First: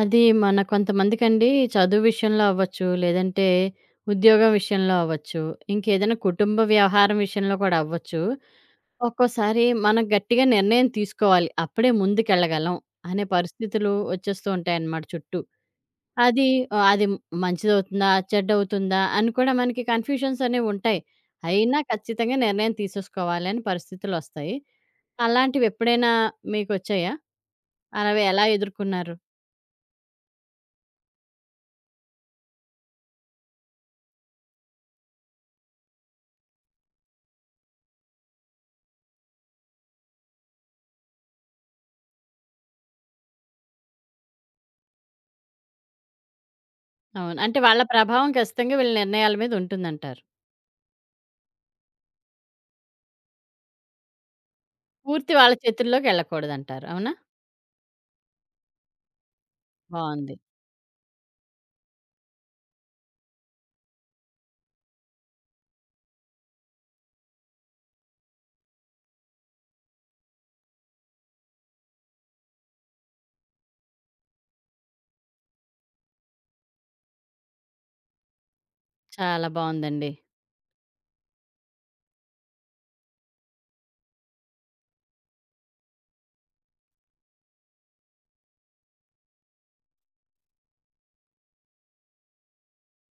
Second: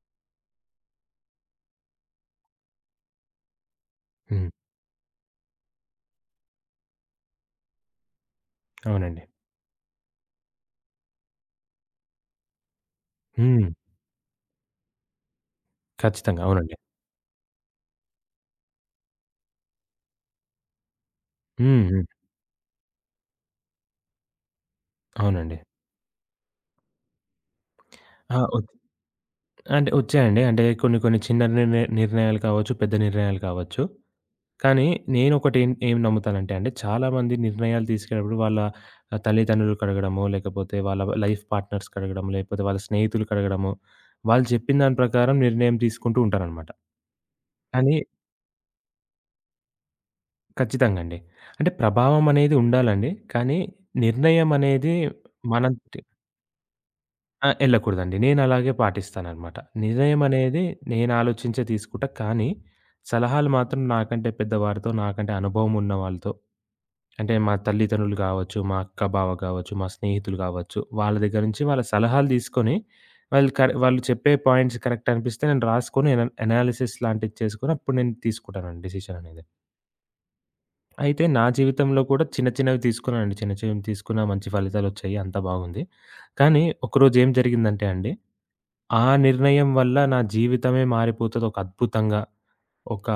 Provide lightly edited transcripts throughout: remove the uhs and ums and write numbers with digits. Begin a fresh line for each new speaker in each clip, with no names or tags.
అది మన కొంతమందికండి. చదువు విషయంలో అవ్వచ్చు, లేదంటే
హ్మ్.
ఉద్యోగం విషయంలో అవ్వచ్చు, ఇంకేదైనా కుటుంబ వ్యవహారం విషయంలో కూడా అవ్వచ్చు.
అవునండి.
ఒక్కోసారి మనం గట్టిగా నిర్ణయం తీసుకోవాలి. అప్పుడే ముందుకెళ్ళగలం అనే
హ్మ్.
పరిస్థితులు వచ్చేస్తూ ఉంటాయన్నమాట చుట్టూ.
ఖచ్చితంగా.
అది
అవునండి.
అది మంచిదవుతుందా? చెడ్డవుతుందా? అని కూడా మనకి కన్‌ఫ్యూషన్స్ అనేవి ఉంటాయి. అయినా
హ్మ్. హ్మ్.
ఖచ్చితంగా నిర్ణయం తీసేసుకోవాలని పరిస్థితులొస్తాయి.
అవునండి.
అలాంటివి ఎప్పుడైనా మీకొచ్చాయా? అలావి
ఆ!
ఎలా ఎదుర్కొన్నారు?
అంటే ఒచ్చాయండి. అంటే కొన్ని కొన్ని చిన్న నిర్ణయాలు కావచ్చు, పెద్ద నిర్ణయాలు కావచ్చు. కానీ నేనొకటి ఏం ఏం నమ్ముతానంటే అండి, చాలామంది నిర్ణయాలు తీసుకునేటప్పుడు వాళ్ళ తల్లిదండ్రులకు అడగడమో, లేకపోతే వాళ్ళ లైఫ్ పార్ట్నర్స్‌కి అడగడమో, లేకపోతే వాళ్ళ స్నేహితులకి అడగడమో, వాళ్ళు చెప్పిన దాని ప్రకారం నిర్ణయం తీసుకుంటూ ఉంటారనమాట.
అవును. అంటే వాళ్ళ
కానీ
ప్రభావం ఖచ్చితంగా వీళ్ళ నిర్ణయాల మీద ఉంటుందంటారు.
ఖచ్చితంగా అండి. అంటే ప్రభావం అనేది ఉండాలండి. కానీ నిర్ణయం అనేది
పూర్తి వాళ్ళ
మనం
చేతుల్లోకి వెళ్ళకూడదంటారు. అవునా?
ఎళ్ళకూడదండి. నేనలాగే పాటిస్తాననమాట. నిర్ణయం
బావుంది.
అనేది నేను ఆలోచించే తీసుకుంటా. కానీ, సలహాలు మాత్రం నాకంటే పెద్దవారితో, నాకంటే అనుభవం ఉన్న వాళ్ళతో అంటే మా తల్లిదండ్రులు గావచ్చు, మా అక్క, బావ గావచ్చు, మా స్నేహితులు గావచ్చు, వాళ్ళ దగ్గర నుంచి వాళ్ళ సలహాలు తీసుకొని, వాళ్ళు చెప్పే పాయింట్స్ కరెక్ట్ అనిపిస్తే నేను రాసుకొని ఎనాలిసిస్ లాంటిది చేసుకొని అప్పుడు నేను తీసుకుంటానండి డెసిషన్ అనేది.
చాలా బావుందండి.
అయితే నా జీవితంలో కూడా చిన్న చిన్నవి తీసుకున్నానండి. చిన్న చిన్నవి తీసుకున్న మంచి ఫలితాలొచ్చాయి. అంతా బాగుంది. కానీ ఒకరోజు ఏం జరిగిందంటే అండి ఆ నిర్ణయం వల్ల నా జీవితమే మారిపోతది. ఒక అద్భుతంగా, ఒక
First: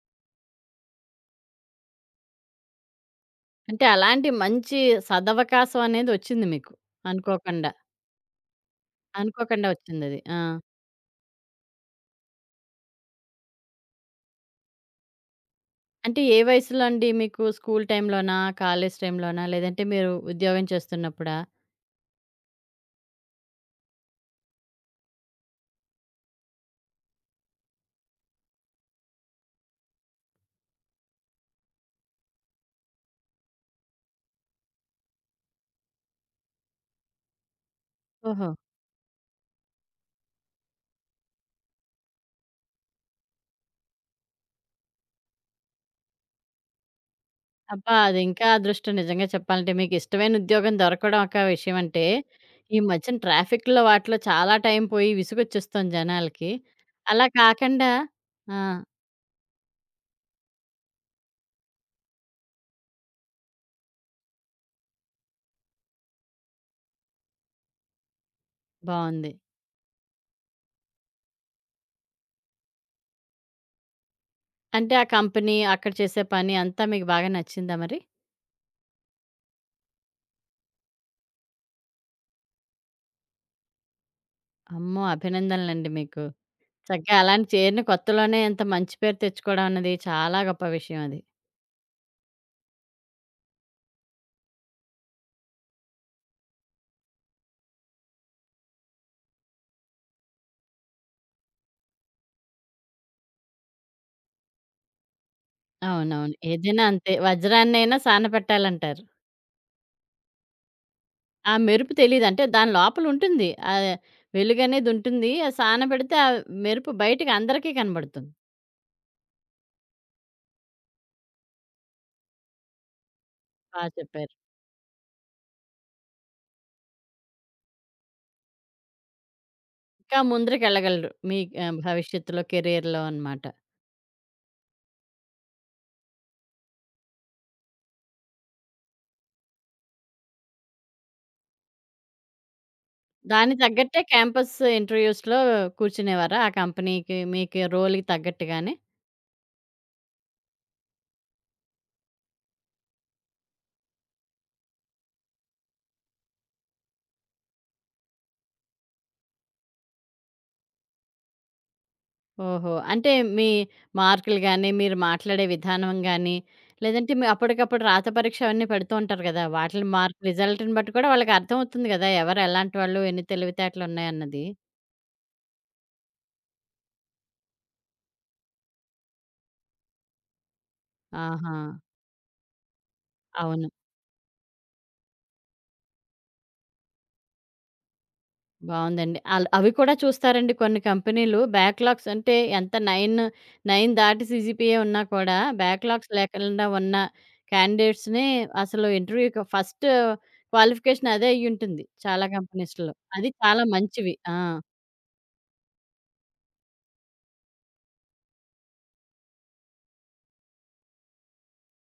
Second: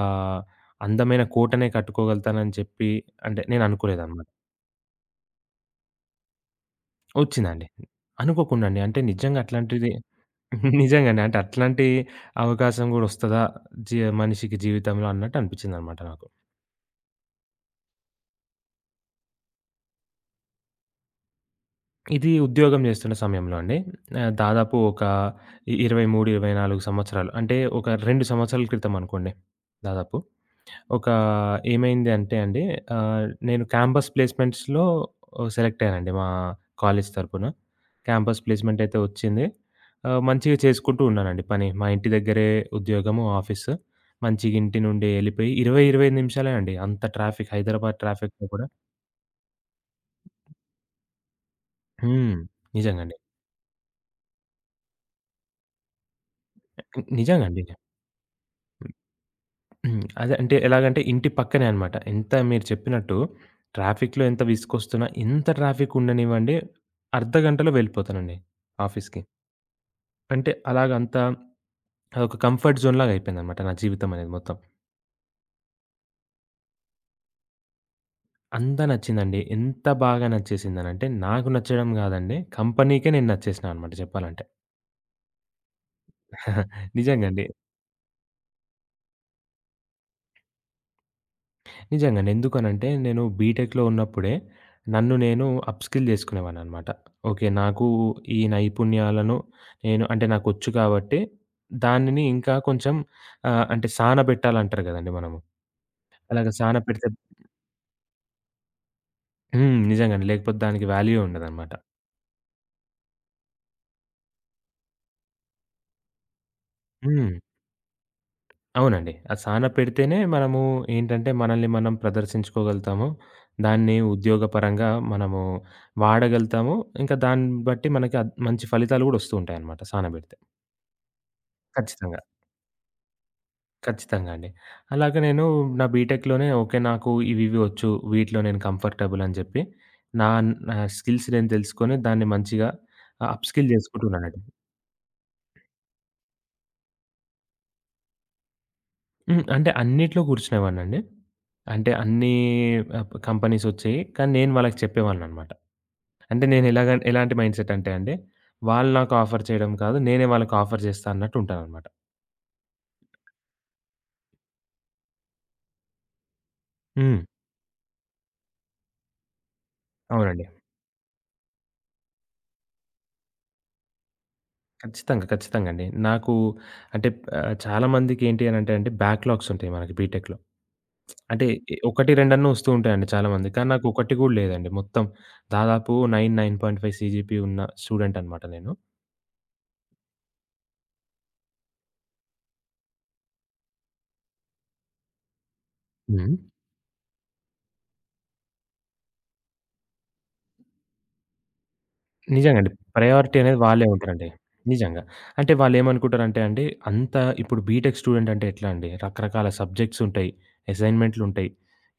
అందమైన కోటనే కట్టుకోగలుగుతానని చెప్పి అంటే నేను
అంటే
అనుకోలేదనమాట.
అలాంటి మంచి సదవకాశం అనేది వచ్చింది మీకు.
వచ్చిందండి.
అనుకోకుండా.
అనుకోకుండా అండి. అంటే నిజంగా
అనుకోకుండా
అట్లాంటిది
వచ్చిందది. ఆ!
నిజంగానే. అంటే అట్లాంటి అవకాశం గూడా ఒస్తదా మనిషికి జీవితంలో అన్నట్టు అనిపించిందనమాట
అంటే
నాకు.
ఏ వయసులో అండి మీకు? స్కూల్ టైమ్‌లోనా? కాలేజ్ టైమ్‌లోనా? లేదంటే మీరు ఉద్యోగం చేస్తున్నప్పుడా?
ఇది ఉద్యోగం జేస్తున్న సమయంలో అండి. దాదాపు ఒక 23, 24 సంవత్సరాలు అంటే ఒక 2 సంవత్సరాల క్రితం అనుకోండి దాదాపు. ఒక ఏమైంది అంటే అండి, నేను క్యాంపస్ ప్లేస్‌మెంట్స్‌లో సెలెక్ట్ అయ్యానండి మా కాలేజ్ తరపున. క్యాంపస్
ఓహో!
ప్లేస్‌మెంట్ అయితే వచ్చింది. మంచిగా చేసుకుంటూ ఉన్నానండి పని. మా ఇంటి దగ్గరే ఉద్యోగము, ఆఫీసు. మంచిగా ఇంటి నుండి ఎళ్ళిపోయి 20, 25 నిమిషాలే అండి. అంత ట్రాఫిక్
అబ్బా!
హైదరాబాద్ ట్రాఫిక్‌లో
అదింకా
కూడా
అదృష్టం నిజంగా చెప్పాలంటే. మీకిష్టమైన ఉద్యోగం దొరకడం ఒక విషయం అంటే,
హ్మ్.
ఈ
నిజంగండి.
మధ్యన ట్రాఫిక్‌లో వాటిలో చాలా టైం పోయి విసుగొచ్చేస్తోంది జనాలకి. అలా
నిజంగండి.
కాకుండా ఆ!
అదే అంటే ఎలాగంటే ఇంటి పక్కనే అనమాట. ఎంత మీరు చెప్పినట్టు ట్రాఫిక్‌లో ఎంత విసుకొస్తున్నా, ఎంత ట్రాఫిక్ ఉండనివ్వండి అర్ధగంటలో వెళ్ళిపోతానండి ఆఫీస్‌కి.
బావుంది.
అంటే అలాగంతా అదొక కంఫర్ట్ జోన్‌లాగా అయిపోయిందనమాట నా జీవితం అనేది మొత్తం.
అంటే ఆ కంపెనీ, అక్కడ చేసే పని అంతా మీకు బాగా నచ్చిందా మరి?
అంతా నచ్చిందండి. ఎంత బాగా నచ్చేసిందనంటే, నాకు నచ్చడం గాదండి, కంపెనీకే నేను నచ్చేసినా అనమాట చెప్పాలంటే.
అమ్మో! అభినందనలండి మీకు. చక్కగా
నిజంగండి.
అలాంటి చేరిన కొత్తలోనే ఇంత మంచి పేరు తెచ్చుకోవడం అన్నది చాలా గొప్ప విషయం అది.
నిజంగండి. ఎందుకనంటే, నేను బీటెక్‌లో ఉన్నప్పుడే నన్ను నేను అప్‌స్కిల్ జేసుకునేవాడిననమాట. ఓకే. నాకు ఈ నైపుణ్యాలను నేను అంటే నాకొచ్చు కాబట్టి, దానిని ఇంకా కొంచెం అంటే సానబెట్టాలంటారు గదండీ మనము.
అవునవును.
అలాగ
ఏదైనా
సానపెడితే
అంతే వజ్రాన్నైనా సానపెట్టాలంటారు.
హ్మ్. నిజంగండి. లేకపోతే దానికి వాల్యూ
ఆ
ఉండదనమాట.
మెరుపు తెలీదు. అంటే దాని లోపల ఉంటుంది. వెలుగనేది ఉంటుంది. అది సానబెడితే ఆ మెరుపు
హ్మ్.
బయటకి అందరికీ కనబడుతుంది.
అవునండి. ఆ సాన పెడితేనే మనము ఏంటంటే మనల్ని మనం ప్రదర్శించుకోగలుగుతాము.
బా
దాన్ని
చెప్పారు.
ఉద్యోగపరంగా మనము వాడగలుగుతాము. ఇంకా దాన్ని బట్టి మనకి మంచి ఫలితాలు గూడా ఒస్తూ ఉంటాయన్నమాట సాన
ఇంకా
బెడితే.
ముందరికెళ్ళగలరు. మీ
ఖచ్చితంగా.
భవిష్యత్తులో కెరియర్‌లో అనమాట.
ఖచ్చితంగా అండి. అలాగే నేను నా బీటెక్‌లోనే ఓకే. నాకు ఇవివి ఒచ్చు. వీటిలో నేను కంఫర్టబుల్ అని జెప్పి నా నా స్కిల్స్ నేను తెలుసుకొని దాన్ని మంచిగా అప్
దానికి
స్కిల్
తగ్గట్టే
జేసుకుంటున్నానండి.
క్యాంపస్ ఇంటర్‌వ్యూస్‌లో కూర్చునేవారా? ఆ కంపెనీకి మీకు రోల్‌కి తగ్గట్టుగానే?
హ్మ్. అంటే అన్నిట్లో కూర్చునేవాడినండి. అంటే అన్నీ కంపెనీస్ ఒచ్చాయి. కానీ నేను వాళ్ళకి చెప్పేవాడిననమాట. అంటే నేనెలాగ ఎలాంటి మైండ్‌సెట్ అంటే అండి, వాళ్ళు నాకు ఆఫర్ చేయడం కాదు, నేనే వాళ్ళకి ఆఫర్ చేస్తా అన్నట్టు ఉంటాననమాట.
ఓహో! అంటే మీ మార్కులు గాని, మీరు మాట్లాడే విధానం గాని, లేదంటే
హ్మ్.
మీ అప్పటికప్పుడు రాత పరీక్ష అవన్నీ పెడుతూ ఉంటారు కదా! వాటిలి మార్క్
అవునండి.
రిజల్ట్‌ని బట్టి కూడా వాళ్ళకి అర్థమవుతుంది కదా! ఎవరు ఎలాంటి వాళ్ళు, ఎన్ని తెలివితేటలున్నాయన్నది.
ఖచ్చితంగా. ఖచ్చితంగా అండి. నాకు అంటే చాలా మందికి ఏంటి అనంటే అండి బ్యాక్‌లాగ్స్ ఉంటాయి మనకి బీటెక్‌లో. అంటే
ఆహా!
1, 2 వస్తూ ఉంటాయండి చాలా మందికి.
అవును.
కానీ నాకు ఒకటి కూడా లేదండి. మొత్తం దాదాపు 9, 9.5 సీజీపీ ఉన్న స్టూడెంట్ అనమాట నేను.
బావుందండి. ఆల్ అవి కూడా చూస్తారండి కొన్ని కంపెనీలు. బ్యాక్‌లాగ్స్ అంటే ఎంత 9, 9 దాటి సీజీపీఏ ఉన్నా కూడా బ్యాక్‌లాగ్స్
హ్మ్.
లేకుండా ఉన్న క్యాండిడేట్స్‌ని అసలు ఇంటర్వ్యూ‌కి ఫస్ట్ క్వాలిఫికేషన్ అదే అయ్యుంటుంది చాలా
నిజంగండి.
కంపెనీస్‌లో. అది
ప్రయారిటీ అనేది
చాలా
వాళ్ళే
మంచివి.
ఉంటారండి.
ఆ!
నిజంగా. అంటే వాళ్ళేమనుకుంటారంటే అండి, అంత ఇప్పుడు బీటెక్ స్టూడెంట్ అంటే ఎట్లా అండి, రకరకాల సబ్జెక్ట్స్ ఉంటాయి, అసైన్‌మెంట్లుంటాయి,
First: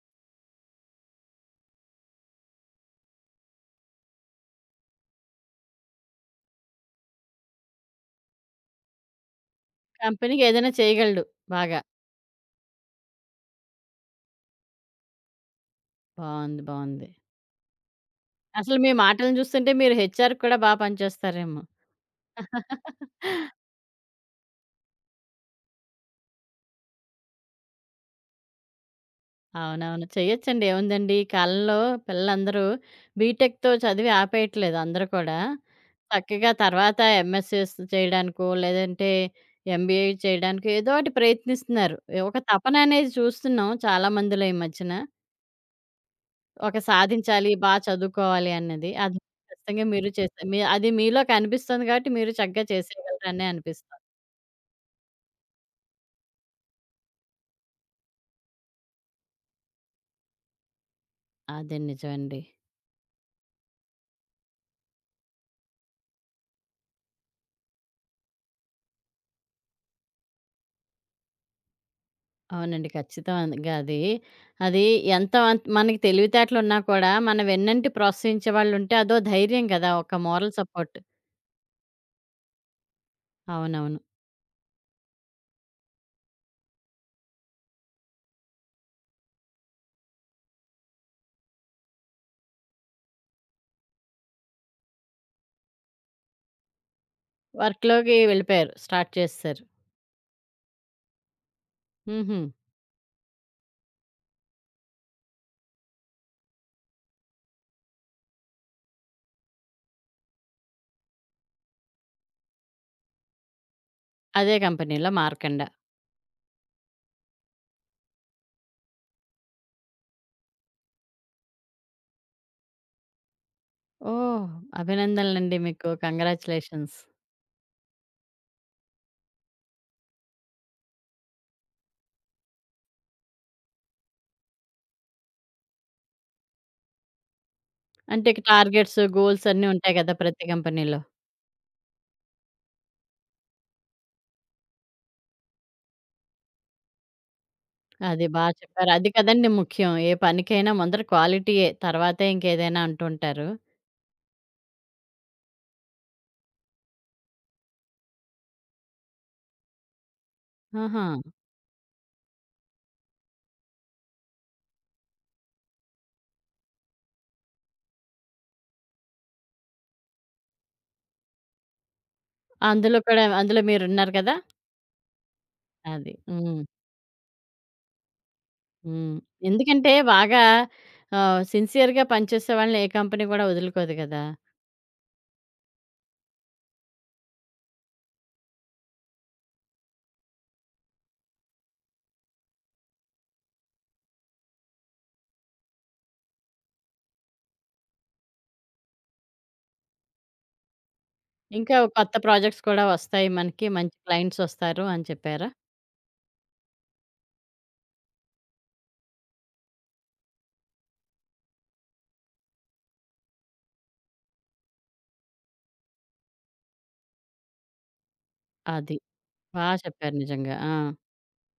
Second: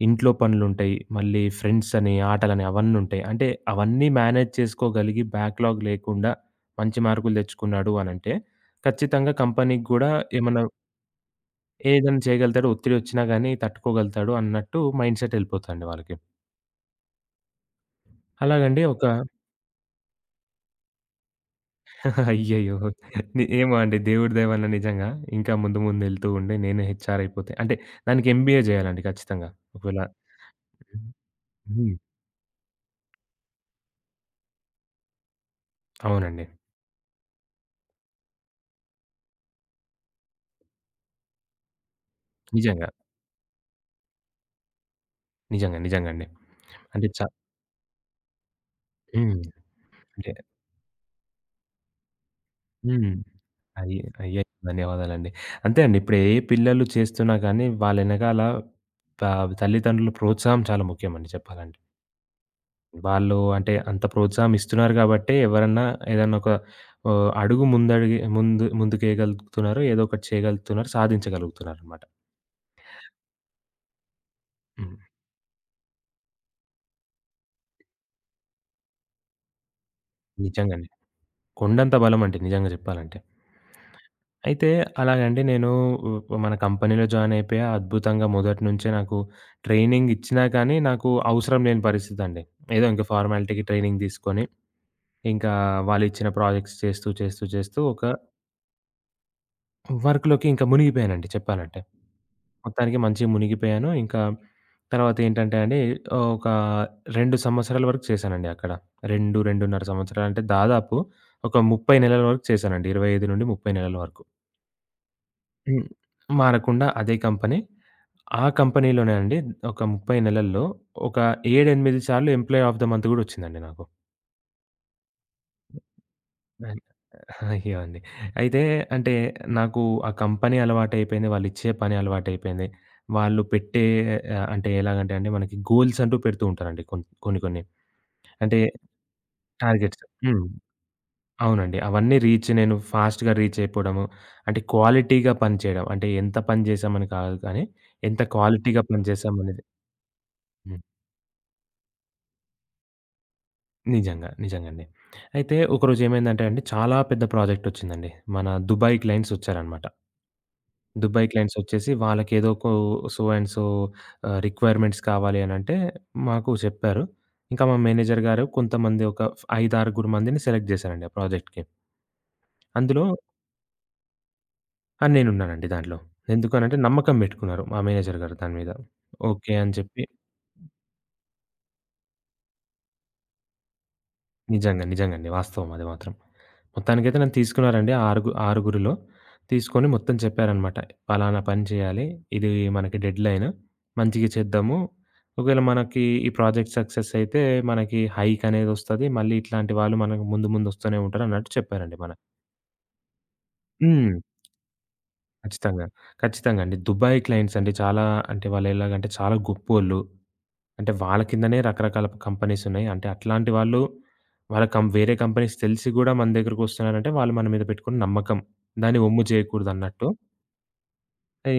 ఇంట్లో పనులుంటాయి, మళ్ళీ ఫ్రెండ్స్ అని, ఆటలని అవన్నుంటాయి. అంటే అవన్నీ మేనేజ్ చేసుకోగలిగి బ్యాక్‌లాగ్ లేకుండా మంచి మార్కులు తెచ్చుకున్నాడు అనంటే, ఖచ్చితంగా కంపెనీకి గూడా
కంపెనీకి
ఏమన్నా
ఏదైనా చేయగలడు బాగా.
ఏదైనా చేయగలుగుతాడు, ఒత్తిడి ఒచ్చినా గానీ తట్టుకోగలుగుతాడు అన్నట్టు మైండ్‌సెట్ ఎళ్ళిపోతదండి వాళ్ళకి.
బావుంది. బావుంది. అసలు
అలాగండి
మీ
ఒక
మాటలను చూస్తుంటే మీరు హెచ్ఆర్‌కి కూడా బా పనిచేస్తారేమో.
అయ్యయ్యో! ఏమో అండి. దేవుడి దయ వల్ల నిజంగా ఇంకా ముందు ముందెళ్తూ ఉండే నేనే హెచ్‌ఆర్ అయిపోతే అంటే దానికి ఎంబీఏ చేయాలండి ఖచ్చితంగా. ఒకవేళ
అవునవును. చేయొచ్చండి. ఏముందండి. ఈ కాలంలో
హ్మ్.
పిల్లలందరూ బీటెక్‌తో చదివి ఆపేయట్లేదు అందరూ కూడా.
అవునండి.
చక్కగా తర్వాత ఎంఎస్‌సీస్ చేయడానికో, లేదంటే ఎంబీఏ చేయడానికో ఏదో ఒకటి ప్రయత్నిస్తున్నారు. ఏ ఒక తపన
నిజంగా.
అనేది చూస్తున్నాం చాలా మందిలో ఈ మధ్యన.
నిజంగా. నిజంగా అండి.
ఒక
అంటే
సాధించాలి, బా చదువుకోవాలి అన్నది. అది
హ్మ్.
ఖచ్చితంగా మీరు
అంటే
చేసే మీ అది మీలో కనిపిస్తుంది కాబట్టి మీరు చక్కగా
హ్మ్.
చేసేయగలరనే అనిపిస్తుంది.
అయ్యి అయ్యో! ధన్యవాదాలండి. అంతే అండి. ఇప్పుడు ఏ పిల్లలు చేస్తున్నా కానీ వాళ్ళెనకాల త తల్లిదండ్రుల ప్రోత్సాహం చాలా ముఖ్యమండి చెప్పాలంటే.
అదే నిజమండి.
వాళ్ళు అంటే అంత ప్రోత్సాహం ఇస్తున్నారు గాబట్టే ఎవరన్నా ఏదన్నా ఒక అడుగు ముందడుగే ముందు ముందుకేయగలుగుతున్నారు. ఏదో ఒకటి చేయగలుగుతున్నారు. సాధించగలుగుతున్నారనమాట.
అవునండి. ఖచ్చితంగా అది. అది
హ్మ్.
ఎంత మనకి తెలివితేటలున్నా కూడా, మన వెన్నంటి ప్రోత్సహించే వాళ్ళుంటే అదో ధైర్యం కదా! ఒక మోరల్
నిజంగానే.
సపోర్ట్.
కొండంత బలమండి నిజంగా జెప్పాలంటే.
అవునవును.
అయితే అలాగండి నేను ఉ మన కంపెనీలో జాయిన్ అయిపోయా. అద్భుతంగా మొదటి నుంచే నాకు ట్రైనింగ్ ఇచ్చినా కానీ నాకు అవసరం లేని పరిస్థితండి. ఏదో ఇంక ఫార్మాలిటీకి ట్రైనింగ్ తీసుకొని, ఇంకా వాళ్ళిచ్చిన ప్రాజెక్ట్స్ చేస్తూ, చేస్తూ, చేస్తూ ఒక
వర్క్‌లోకి వెళ్ళిపోయారు. స్టార్ట్ చేసేసారు.
వర్క్‌లోకి ఇంకా మునిగిపోయానండి చెప్పాలంటే.
హుహు.
మొత్తానికి మంచిగా మునిగిపోయాను. ఇంకా తర్వాతేంటంటే అండి ఒక 2 సంవత్సరాల వరకు చేశానండి అక్కడ. 2, 2.5 సంవత్సరాలు అంటే దాదాపు ఒక 30 నెలల వరకు చేశానండి. 25-30 నెలల వరకు.
అదే కంపెనీలో మార్కండ.
హ్మ్. మారకుండా అదే కంపెనీ. ఆ కంపెనీలోనే అండి ఒక 30 నెలల్లో ఒక 7, 8 సార్లు ఎంప్లాయీ ఆఫ్ ద మంత్ గూడా వచ్చిందండి నాకు.
ఓహ్! అభినందనలండి మీకు.
అన్
కంగ్రాచ్యులేషన్స్.
అయ్యో! అండి. అయితే అంటే నాకు ఆ కంపెనీ అలవాటయిపోయింది. వాళ్ళిచ్చే పని అలవాటయిపోయింది. వాళ్ళు పెట్టే అంటే ఎలాగంటే అండి మనకి గోల్స్ అంటూ పెడుతూ ఉంటారండి కొన్ని కొన్ని.
అంటే ఇక
అంటే
టార్గెట్స్, గోల్స్ అన్నీ ఉంటాయి
టార్గెట్స్.
కదా!
హ్మ్.
ప్రతి కంపెనీలో.
అవునండి. అవన్నీ రీచ్ నేను ఫాస్ట్‌గా రీచ్ అయిపోవడము. అంటే క్వాలిటీగా పని చేయడం. అంటే ఎంత పని చేశామని కాదు కానీ ఎంత
అది బా
క్వాలిటీగా
చెప్పారు.
పని
అది కదండీ
చేశామనేది.
ముఖ్యం. ఏ పనికైనా
హ్మ్.
ముందర క్వాలిటీయే. తర్వాతే ఇంకేదైనా అంటుంటారు.
నిజంగా. నిజంగండి. అయితే ఒకరోజు ఏమైందంటే అండి చాలా పెద్ద ప్రాజెక్ట్ వచ్చిందండి. మన దుబాయ్ క్లయింట్స్ వచ్చారనమాట.
ఆహా!
దుబాయ్ క్లయింట్సొచ్చేసి వాళ్ళకేదో సో అండ్ సో రిక్వైర్మెంట్స్ కావాలి అనంటే మాకు చెప్పారు. ఇంకా మా మేనేజర్ గారు కొంతమంది ఒక 5, 6 మందిని సెలెక్ట్ జేశారండి ఆ ప్రాజెక్ట్‌కి. అందులో
అందులో మీరున్నారు కదా!
నేనున్నానండి దాంట్లో.
అది. హ్మ్.
ఎందుకనంటే నమ్మకం బెట్టుకున్నారు మా మేనేజర్ గారు దాని మీద.
హ్మ్.
ఓకే. అని
ఎందుకంటే
చెప్పి
బాగా సిన్సియర్‌గా పనిచేసే వాళ్ళని ఏ కంపెనీ కూడా వదులుకోదు కదా!
నిజంగా. నిజంగండి. వాస్తవం అది మాత్రం. మొత్తానికైతే నన్ను తీసుకున్నారండి. ఆ ఆరుగురిలో తీసుకొని మొత్తం చెప్పారనమాట. పలానా పని చేయాలి. ఇది మనకి డెడ్‌లైన్. మంచిగా చేద్దాము. ఒకవేళ మనకి ఈ ప్రాజెక్ట్ సక్సెస్ అయితే మనకి హైక్ అనేదొస్తది. మళ్ళీ ఇట్లాంటి వాళ్ళు మనకు ముందు ముందు వస్తూనే ఉంటారన్నట్టు
ఇంకా
చెప్పారండి మన
కొత్త ప్రాజెక్ట్స్ కూడా వస్తాయి మనకి. మంచి
హ్మ్.
క్లయింట్స్ వస్తారు అని చెప్పారా?
ఖచ్చితంగా. ఖచ్చితంగా అండి. దుబాయ్ క్లయింట్స్ అండి. చాలా అంటే వాళ్ళెలాగంటే చాలా గొప్పోళ్ళు. అంటే వాళ్ళ కిందనే రకరకాల కంపెనీస్ ఉన్నాయి. అంటే అట్లాంటి వాళ్ళు వాళ్ళ కం వేరే కంపెనీస్ తెలిసి గూడా మన దగ్గరకొస్తున్నారంటే వాళ్ళు మన మీద పెట్టుకున్న నమ్మకం.
అది.
దాన్ని ఒమ్ము
బా
చేయకూడదన్నట్టు
చెప్పారు నిజంగా. ఆ!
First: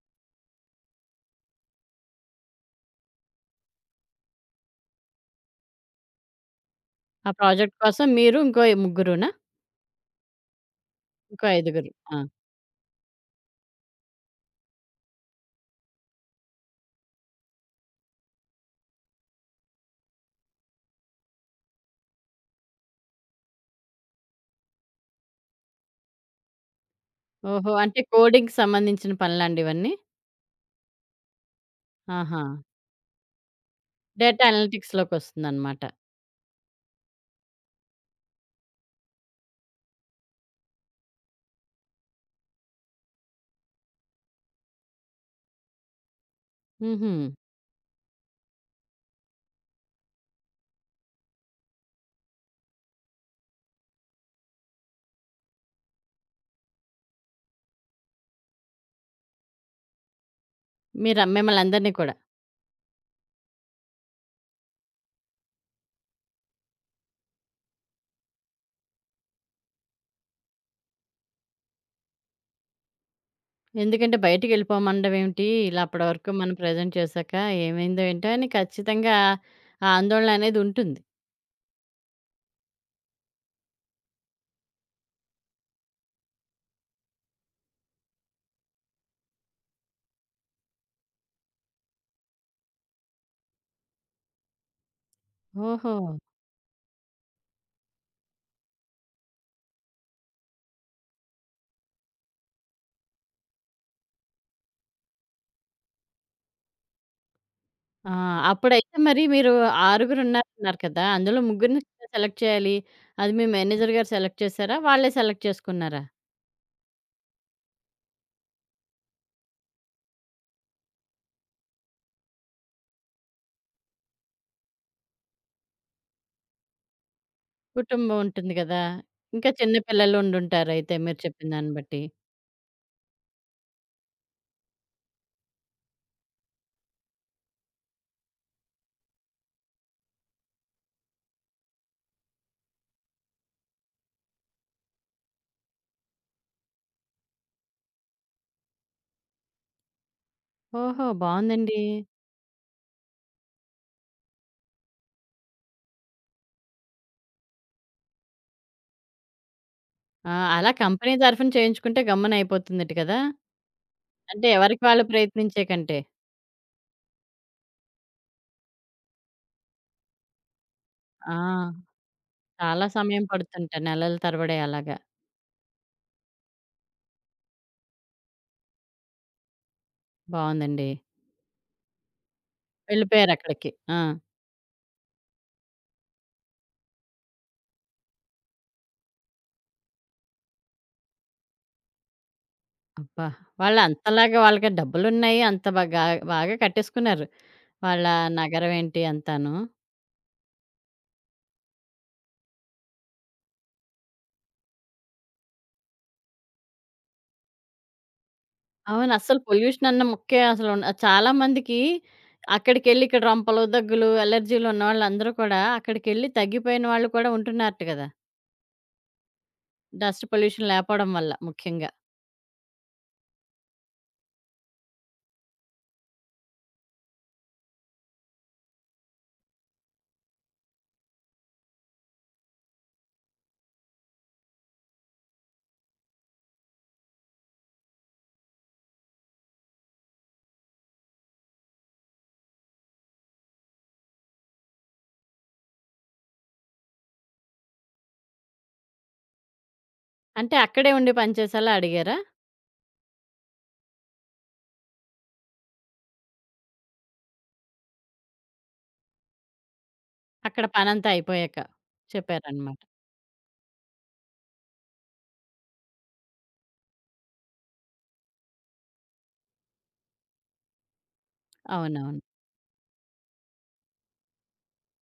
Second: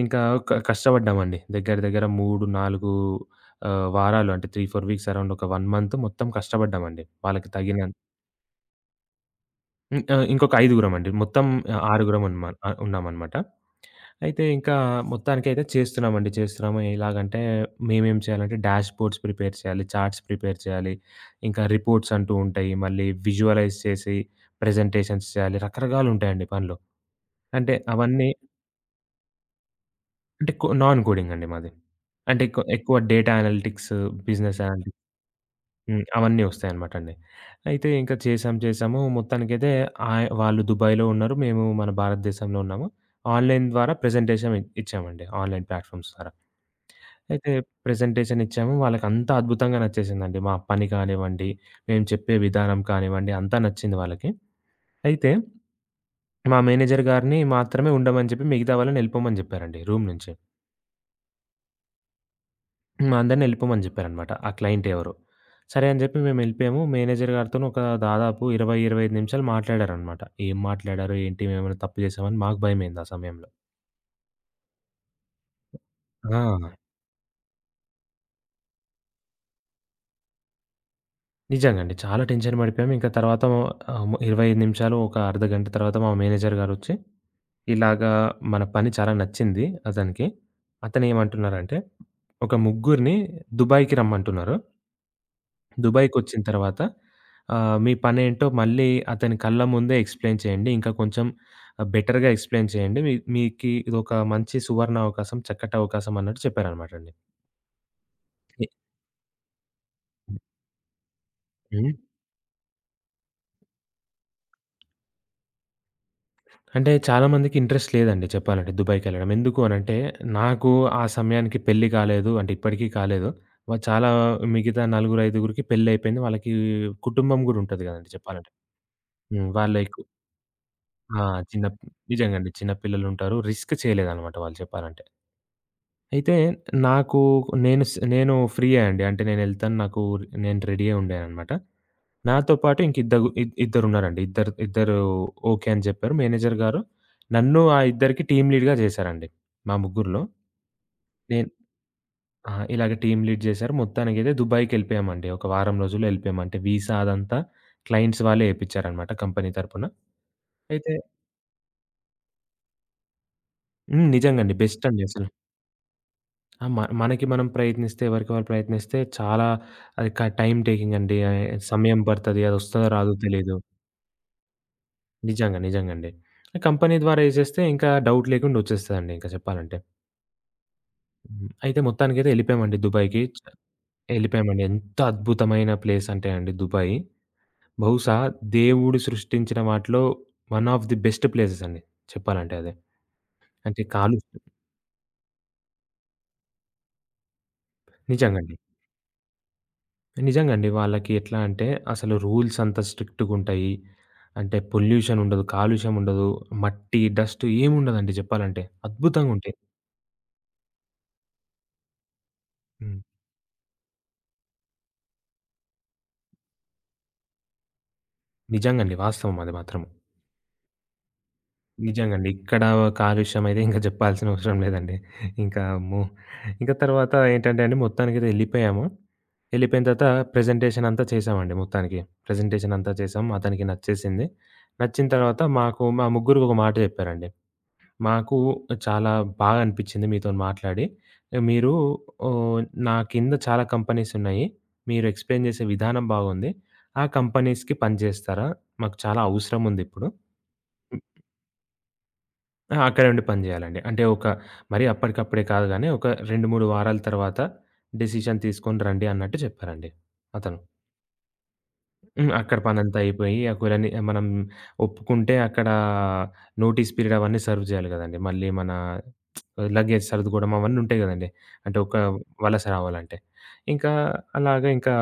ఇంకా కష్టపడ్డామండి. దగ్గర దగ్గర 3, 4 వారాలు అంటే 3, 4 వీక్స్ అరౌండ్ ఒక 1 మంత్ మొత్తం కష్టపడ్డామండి.
ఆ
వాళ్ళకి
ప్రాజెక్ట్
తగిన
కోసం మీరు ఇంకో ముగ్గురునా?
హ్మ్. ఇంకొక ఐదుగురమండి. మొత్తం
ఇంకో ఐదుగురు. ఆ!
ఉన్నామనమాట. అయితే ఇంకా మొత్తానికైతే చేస్తున్నామండి. చేస్తున్నాము. ఎలాగంటే మేమేం చేయాలంటే డాష్‌బోర్డ్స్ ప్రిపేర్ చేయాలి. చార్ట్స్ ప్రిపేర్ చేయాలి. ఇంకా రిపోర్ట్స్ అంటూ ఉంటాయి. మళ్ళీ విజువలైజ్ చేసి ప్రెజెంటేషన్స్ చేయాలి. రకరకాలుంటాయండి పనులు.
ఓహో!
అంటే
అంటే
అవన్నీ
కోడింగ్‌కి సంబంధించిన పనులాండి ఇవన్నీ?
అంటే నాన్ కోడింగ్ అండి మాది. అంటే
ఆహా!
ఎక్కువ data analytics,
data
business analytics
అనలిటిక్స్‌లోకొస్తుందన్నమాట.
హ్మ్. అవన్నీ వస్తాయన్నమాట అండి. అయితే ఇంకా చేసాం చేసాము. మొత్తానికైతే వాళ్ళు దుబాయ్‌లో ఉన్నారు. మేము మన భారతదేశంలో ఉన్నాము. ఆన్‌లైన్ ద్వారా ప్రెజెంటేషన్ ఇచ్చామండి. ఆన్‌లైన్ ప్లాట్‌ఫార్మ్స్ ద్వారా.
హుహు.
అయితే ప్రెజెంటేషన్ ఇచ్చాము. వాళ్ళకంతా అద్భుతంగా నచ్చేసిందండి. మా పని కానివ్వండి, మేము చెప్పే విధానం కానివ్వండి అంతా నచ్చింది వాళ్ళకి. అయితే మా మేనేజర్ గారిని మాత్రమే ఉండమని చెప్పి మిగతా వాళ్ళని వెళ్ళిపోమని చెప్పారండి రూమ్ నుంచి.
మీరు మిమ్మల్ని అందరిని కూడా.
మా అందరిని వెళ్ళిపోమని చెప్పారనమాట. ఆ క్లయింట్ ఎవరో. సరే అని చెప్పి మేము వెళ్ళిపోయాము. మేనేజర్ గారితోని ఒక దాదాపు 20, 25 నిమిషాలు మాట్లాడారనమాట. ఏం మాట్లాడారో ఏంటి? మేమేమైనా తప్పు చేశామని మాకు భయమయింది ఆ సమయంలో.
ఎందుకంటే బయటికెళ్ళిపోమనడం ఏమిటి? ఇలా అప్పటి వరకు
ఆ!
మనం ప్రెజెంట్ చేశాక ఏమైందో ఏంటో అని ఖచ్చితంగా ఆ ఆందోళన అనేది ఉంటుంది.
నిజంగా అండి. చాలా టెన్షన్ పడిపోయాము. ఇంకా తర్వాత 25 నిమిషాలు ఒక అర్ధగంట తర్వాత మా మేనేజర్ గారొచ్చి ఇలాగా మన పని చాలా నచ్చింది అతనికి. అతనేమంటున్నారంటే, ఒక ముగ్గురిని దుబాయ్‌కి రమ్మంటున్నారు.
ఓహో!
దుబాయ్‌కొచ్చిన తర్వాత మీ పనేంటో మళ్ళీ అతని కళ్ళ ముందే ఎక్స్‌ప్లెయిన్ చేయండి. ఇంకా కొంచెం బెటర్‌గా ఎక్స్‌ప్లెయిన్ చేయండి. మీ మీకి ఇదొక మంచి సువర్ణావకాశం, చక్కటవకాశం అన్నట్టు చెప్పారనమాటండి.
ఆ! అప్పుడైతే మరి మీరు ఆరుగురున్నారన్నారు కదా! అందులో ముగ్గురిని సెలెక్ట్ చేయాలి. అది మీ మేనేజర్ గారు సెలెక్ట్ చేశారా? వాళ్ళే సెలెక్ట్ చేసుకున్నారా?
అంటే చాలామందికి ఇంట్రెస్ట్ లేదండి చెప్పాలంటే దుబాయ్‌కెళ్ళడం. ఎందుకు అనంటే, నాకు ఆ సమయానికి పెళ్లి కాలేదు. అంటే ఇప్పటికీ కాలేదు. చాలా మిగతా నలుగురు, ఐదుగురికి పెళ్లయిపోయింది. వాళ్ళకి కుటుంబం గూడా ఉంటది గదండీ
కుటుంబం
చెప్పాలంటే.
ఉంటుంది కదా!
హ్మ్.
ఇంకా
వాళ్ళ
చిన్న
ఎక్కు
పిల్లలు ఉండుంటారయితే మీరు
ఆ!
చెప్పిన
చిన్న
దాన్ని బట్టి.
నిజంగా అండి. చిన్న పిల్లలుంటారు. రిస్క్ చేయలేదనమాట వాళ్ళు చెప్పాలంటే. అయితే నాకు నేను ఫ్రీయే అండి. అంటే నేనెళ్తాను. నాకు నేను రెడీయే ఉండాననమాట. నాతో పాటు ఇంక ఇద్దగు ఇద్ ఇద్దరున్నారండి. ఇద్దరు ఇద్దరు ఓకే అని చెప్పారు. మేనేజర్ గారు నన్ను ఆ ఇద్దరికి టీమ్ లీడ్‌గా చేశారండి. మా ముగ్గురిలో.
ఓహో!
నేను
బావుందండి.
ఆ! ఇలాగ టీమ్ లీడ్ చేశారు. మొత్తానికైతే దుబాయ్‌కెళ్ళిపోయామండి. ఒక వారం రోజుల్లో ఎళ్ళిపోయాము. అంటే వీసా అదంతా క్లయింట్స్ వాళ్ళే ఏపిచ్చారనమాట కంపెనీ తరపున.
ఆ! అలా
అయితే
కంపెనీ తరఫున చేయించుకుంటే గమ్మున అయిపోతుందట కదా!
హ్మ్.
అంటే
నిజంగండి.
ఎవరికి
బెస్ట్ అండి
వాళ్ళు
అసలు.
ప్రయత్నించే కంటే.
ఆ! మనకి మనం ప్రయత్నిస్తే, ఎవరికి వాళ్ళు ప్రయత్నిస్తే చాలా అది టైమ్ టేకింగ్ అండి.
ఆ!
సమయం పడతది. అది
చాలా
వస్తదో రాదో
సమయం
తెలీదు.
పడుతుంటా. నెలల తరబడి అలాగా.
నిజంగా. నిజంగండి. కంపెనీ ద్వారా ఏసేస్తే ఇంకా డౌట్ లేకుండా వచ్చేస్తదండి ఇంకా చెప్పాలంటే.
బావుందండి.
హ్మ్. అయితే మొత్తానికైతే ఎళ్ళిపోయామండి దుబాయ్‌కి.
వెళ్ళిపోయారక్కడికి. ఆ!
ఎళ్ళిపోయామండి. ఎంత అద్భుతమైన ప్లేస్ అంటే అండి దుబాయ్. బహుశా దేవుడు సృష్టించిన వాటిలో one of the best places అండి చెప్పాలంటే అదే.
అబ్బా!
అంటే
వాళ్ళంతలాగా
కాలుష్యం
వాళ్ళకి డబ్బులున్నాయి. అంత బాగా బాగా కట్టేసుకున్నారు. వాళ్ళ
నిజంగండి.
నగరం ఏంటి అంతాను.
నిజంగా అండి. వాళ్ళకి ఎట్లా అంటే అసలు రూల్స్ అంత స్ట్రిక్ట్‌గుంటాయి. అంటే పొల్యూషన్ ఉండదు, కాలుష్యం ఉండదు, మట్టి, డస్ట్ ఏముండదండి చెప్పాలంటే.
అవును. అస్సలు
అద్భుతంగుంటాయి.
పొల్యూషన్ అన్న ముక్కే అసలు ఉన్ చాలా మందికి
హ్మ్.
అక్కడికెళ్ళి ఇక్కడ రొంపలు, దగ్గులు, అలెర్జీలు ఉన్నవాళ్ళందరూ కూడా అక్కడికెళ్ళి తగ్గిపోయిన వాళ్ళు కూడా ఉంటున్నారట కదా!
నిజంగండి. వాస్తవం అది మాత్రం.
డస్ట్ పొల్యూషన్ లేపోవడం వల్ల ముఖ్యంగా.
నిజంగండి. ఇక్కడ కాలుష్యం అయితే ఇంకా జెప్పాల్సిన అవసరం లేదండి. ఇంకా అమ్మో! ఇంకా తర్వాత ఏంటంటే అండి మొత్తానికైతే ఎళ్ళిపోయాము. ఎళ్ళిపోయిన తర్వాత ప్రెజెంటేషన్ అంతా చేశామండి మొత్తానికి. ప్రెజెంటేషన్ అంతా చేసాం. అతనికి నచ్చేసింది. నచ్చిన తర్వాత మాకు మా ముగ్గురికి ఒక మాట జెప్పారండి. మాకు చాలా బాగా అనిపించింది మీతోని మాట్లాడి. మీరు ఓహ్, నా కింద చాలా కంపెనీస్ ఉన్నాయి. మీరు ఎక్స్‌ప్లెయిన్ చేసే విధానం బాగుంది. ఆ కంపెనీస్‌కి పని చేస్తారా? మాకు చాలా అవసరం ఉంది ఇప్పుడు.
అంటే అక్కడే
హ్మ్.
ఉండి పనిచేసేలా అడిగారా?
అక్కడే ఉండి పని చేయాలండి. అంటే ఒక మరి అప్పటికప్పుడే కాదు గానీ, ఒక 2, 3 వారాల తర్వాత డిసిషన్ తీసుకొని రండి అన్నట్టు చెప్పారండి అతను.
అక్కడ పనంతా అయిపోయాక
హ్మ్. అక్కడ
చెప్పారనమాట.
పనంతా అయిపోయి, ఆ కూలని మనం ఒప్పుకుంటే అక్కడ నోటీస్ పీరియడ్ అవన్నీ సర్వ్ చేయాలి గదండీ! మళ్ళీ మన లగేజ్ సర్దుకోవడం అవన్నీ ఉంటాయి గదండీ! అంటే ఒక
అవునవును.
వలస రావాలంటే. ఇంకా అలాగా ఇంకా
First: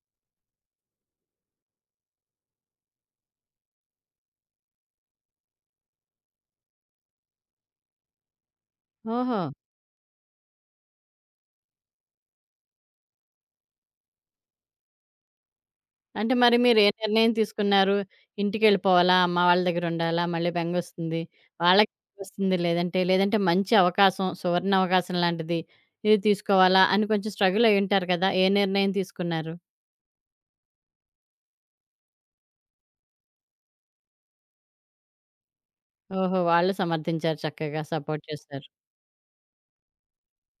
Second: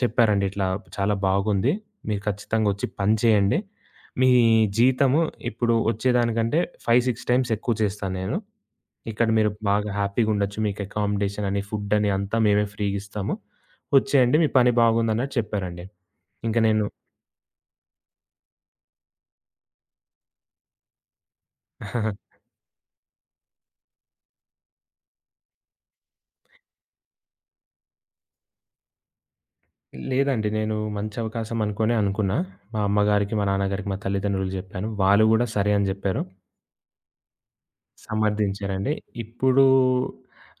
చెప్పారండి. ఇట్లా చాలా బాగుంది. మీరు ఖచ్చితంగా ఒచ్చి పని చేయండి. మీ జీతము ఇప్పుడు ఒచ్చేదానికంటే 5, 6 టైమ్స్ ఎక్కువ చేస్తాను నేను. ఇక్కడ
ఓహో!
మీరు బాగా హ్యాపీగుండొచ్చు. మీకు అకామిడేషన్ అని, ఫుడ్ అని అంతా మేమే ఫ్రీగిస్తాము. వచ్చేయండి మీ పని బాగుందన్నట్టు చెప్పారండి.
అంటే
ఇంక
మరి మీరు
నేను
ఏ నిర్ణయం తీసుకున్నారు? ఇంటికెళ్ళిపోవాలా? అమ్మ వాళ్ళ దగ్గరుండాలా? మళ్ళీ బెంగొస్తుంది. వాళ్ళకి వస్తుంది లేదంటే, లేదంటే మంచి అవకాశం, సువర్ణ అవకాశం లాంటిది. ఇది తీసుకోవాలా? అని కొంచెం స్ట్రగుల్ అయ్యుంటారు కదా! ఏ నిర్ణయం తీసుకున్నారు?
లేదండి. నేను మంచి అవకాశం అనుకోనే అనుకున్నా. మా అమ్మగారికి, మా నాన్నగారికి, మా తల్లిదండ్రులకు జెప్పాను. వాళ్ళు గూడా సరే అని జెప్పారు.
ఓహో! వాళ్ళు సమర్థించారు చక్కగా. సపోర్ట్ చేశారు.
సమర్థించారండి. ఇప్పుడు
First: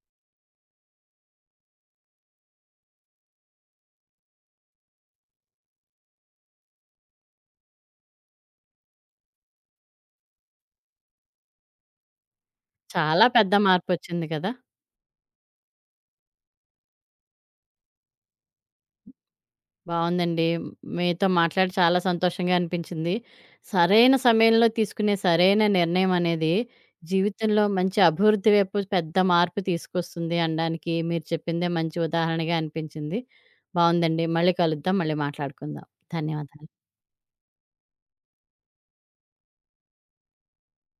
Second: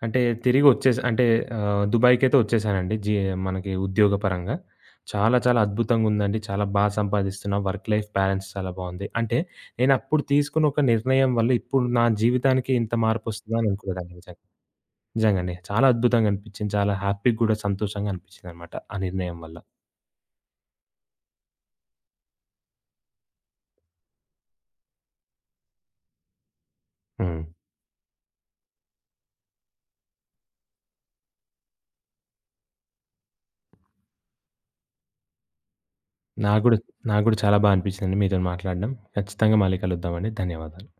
అంటే తిరిగొచ్చేసా అంటే దుబాయ్‌కైతే వచ్చేసానండి. మనకి ఉద్యోగపరంగా. చాలా చాలా అద్భుతంగుందండి. చాలా బా సంపాదిస్తున్నా. వర్క్ లైఫ్ బ్యాలెన్స్ చాలా బావుంది. అంటే నేనప్పుడు తీసుకున్న ఒక నిర్ణయం వల్ల ఇప్పుడు నా జీవితానికి ఇంత
చాలా పెద్ద
మార్పొస్తదా అని అనుకోలేదండి
మార్పొచ్చింది
నిజంగా.
కదా!
నిజంగండి. చాలా అద్భుతంగా అనిపిచ్చింది. చాలా హ్యాపీ‌గా గూడా సంతోషంగా అనిపిచ్చిందనమాట ఆ నిర్ణయం వల్ల.
బావుందండి. మీతో మాట్లాడి చాలా సంతోషంగా అనిపించింది. సరైన సమయంలో తీసుకునే సరైన నిర్ణయం అనేది
హ్మ్.
జీవితంలో మంచి అభివృద్ధి వైపు పెద్ద మార్పు తీసుకొస్తుంది అనడానికి మీరు చెప్పిందే మంచి ఉదాహరణగా అనిపించింది. బావుందండి. మళ్ళీ కలుద్దాం. మళ్ళీ మాట్లాడుకుందాం.
నాకు
ధన్యవాదాలు.
గూడా నాకు గూడా చాలా బా అనిపిచ్చిందండి మీతోని మాట్లాడడం. ఖచ్చితంగా మళ్ళీ కలుద్దామండి. ధన్యవాదాలు.